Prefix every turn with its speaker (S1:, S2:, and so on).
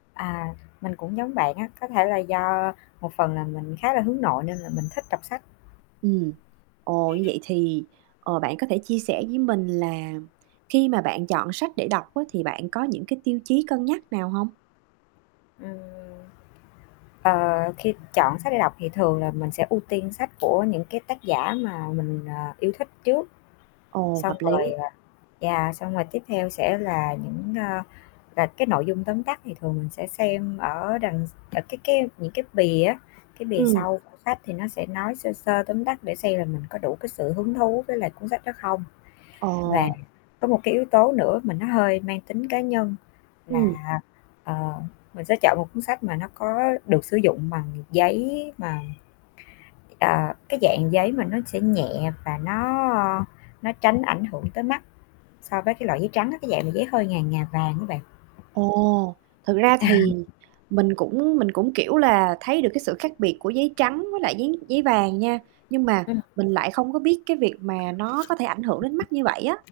S1: À, mình cũng giống bạn á, có thể là do một phần là mình khá là hướng nội nên là mình thích đọc sách.
S2: Ừm. Ồ, như vậy thì, ờ, bạn có thể chia sẻ với mình là khi mà bạn chọn sách để đọc á, thì bạn có những cái tiêu chí cân nhắc nào hông?
S1: Ừm. Ờ, khi chọn sách để đọc thì thường là mình sẽ ưu tiên sách của những cái tác giả mà mình, ờ, yêu thích trước,
S2: Ồ,
S1: xong
S2: hợp
S1: rồi,
S2: lý.
S1: ờ yeah, xong rồi tiếp theo sẽ là những, a, là cái nội dung tóm tắt thì thường mình sẽ xem ở đằng s ở cái cái những cái bìa á. Cái bìa
S2: Ừm.
S1: sau của sách thì nó sẽ nói sơ sơ tóm tắt để xem là mình có đủ cái sự hứng thú với lại cuốn sách đó không. Và
S2: Ồ.
S1: có một cái yếu tố nữa mà nó hơi mang tính cá nhân
S2: Ừm.
S1: là, ờ, mình sẽ chọn một cuốn sách mà nó có được sử dụng bằng giấy mà, ờ, cái dạng giấy mà nó sẽ nhẹ và nó nó tránh ảnh hưởng tới mắt so với cái loại giấy trắng á, cái dạng là giấy hơi ngà ngà vàng á bạn.
S2: Ồ, thực ra
S1: À.
S2: thì mình cũng mình cũng, kiểu là, thấy được cái sự khác biệt của giấy trắng với lại giấy giấy vàng nha, nhưng mà
S1: Ừm.
S2: mình lại không có biết cái việc mà nó có thể ảnh hưởng đến mắt như vậy á.